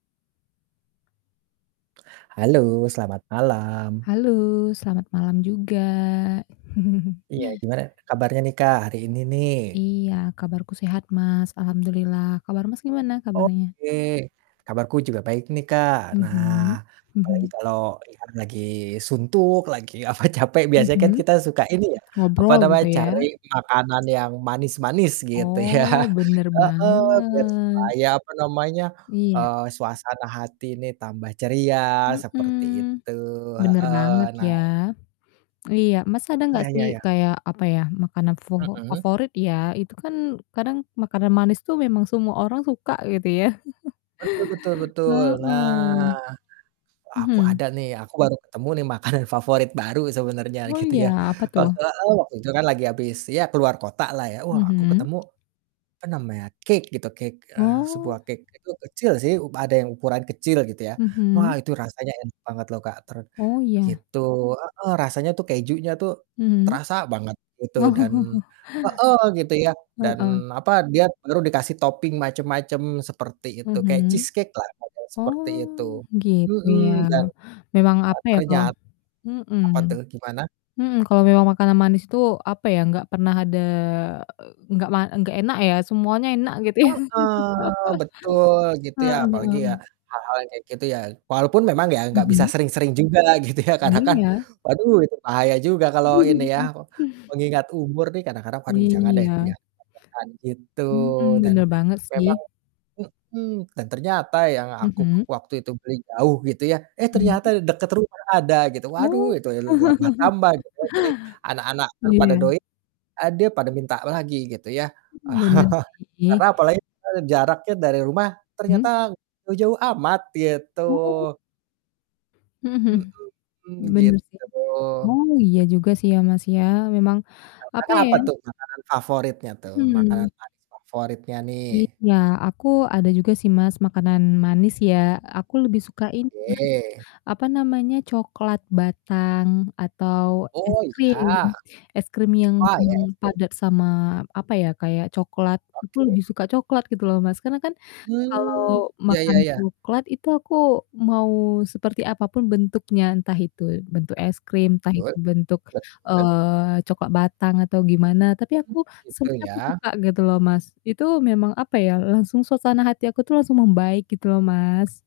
Halo selamat malam. Halo, selamat malam juga. Iya gimana kabarnya nih Kak, hari ini nih? Iya, kabarku sehat Mas, alhamdulillah kabar Mas, gimana kabarnya? Oke kabarku juga baik nih Kak, nah Mhm, apalagi mhm. kalau ini kan lagi suntuk lagi apa capek biasanya Mhm, kan kita suka ini ya, apa ngobrol namanya gitu ya? cari makanan yang manis-manis gitu ya, Oh, bener heeh, biar banget. supaya apa namanya, Iya. eee, suasana hati ini tambah ceria seperti Mhm, itu, bener heeh, banget nah. ya. Iya, Mas ada nggak Ya sih ya ya. kayak apa ya makanan fofo Mhm. favorit ya, itu kan kadang makanan manis tuh memang semua orang suka gitu ya. Betul betul betul, nah, Heeh, aku mhm. ada nih aku baru ketemu nih makanan favorit baru sebenarnya Oh gitu iya, ya apa wak tuh? heeh, waktu itu kan lagi habis ya keluar kota lah ya, wah aku Mhm. ketemu, apa namanya, cake gitu, cake, eee, sebuah Oh. cake, itu kecil sih, u ada yang ukuran kecil gitu ya, wah Mhm. itu rasanya enak banget loh Kak, ter Oh iya. gitu, heeh, rasanya tuh kejunya tuh, Mmm. terasa banget gitu dan Oh. heeh, gitu ya dan Heeh. apa, dia baru dikasih topping macam-macam, seperti itu, kayak Mhm, cheesecake lah [unintelligible] seperti oh itu, gitu mhm, ya, dan, memang eee, apa ya kalau ternyat mhm, apa tuh, gimana? mmm, kalau memang makanan manis tuh apa ya, nggak pernah ada nggak ma nggak enak ya, semuanya enak gitu ya, Heeh, betul gitu ya heeh. apalagi ya hal-hal yang kayak gitu ya, walaupun memang ya enggak bisa Mhm. sering-sering juga gitu ya karena kan, Iya. waduh, itu bahaya juga kalau ini ya, mengingat umur nih kadang-kadang, waduh, jangan deh, Iya. ya [unintelligible] gitu Mhm, dan bener banget memang sih. mhm, dan ternyata yang aku Mhm. waktu itu beli jauh gitu ya, eh, ternyata Mmm. di dekat rumah ada gitu, waduh, Oh. itu [unintelligible] tambah-tambah gitu ya jadi anak-anak [unintelligible] pada Iya. doy eee, dia pada minta lagi gitu ya, Mmm, bener sih. karena apalagi, eee, jaraknya dari rumah ternyata Mmm? jauh-jauh amat gitu. Oh. Mhm mhm, Mhm, bener sih, gitu. oh iya juga sih ya, Mas, ya, memang Kalau apa Kakak, ya apa tuh makanan favoritnya tuh, makanan Mhm. manis favoritnya nih? Iya aku ada juga sih Mas, makanan manis ya, aku lebih suka ini Mas, Oke. apa namanya, coklat batang atau es Oh krim, iya. es krim yang Oh iya belum es krim. padat sama apa ya, kayak coklat, aku Oke. lebih suka coklat gitu loh Mas, karena kan Mmm, kalau ya makan ya ya. coklat itu aku mau seperti apa pun bentuknya, entah itu bentuk es krim, entah itu Betul, bentuk, betul. eee, coklat batang atau gimana, tapi Mmm, aku gitu semuanya aku ya. suka gitu loh Mas, itu memang apa ya langsung suasana hati aku tuh langsung membaik gitu loh, Mas.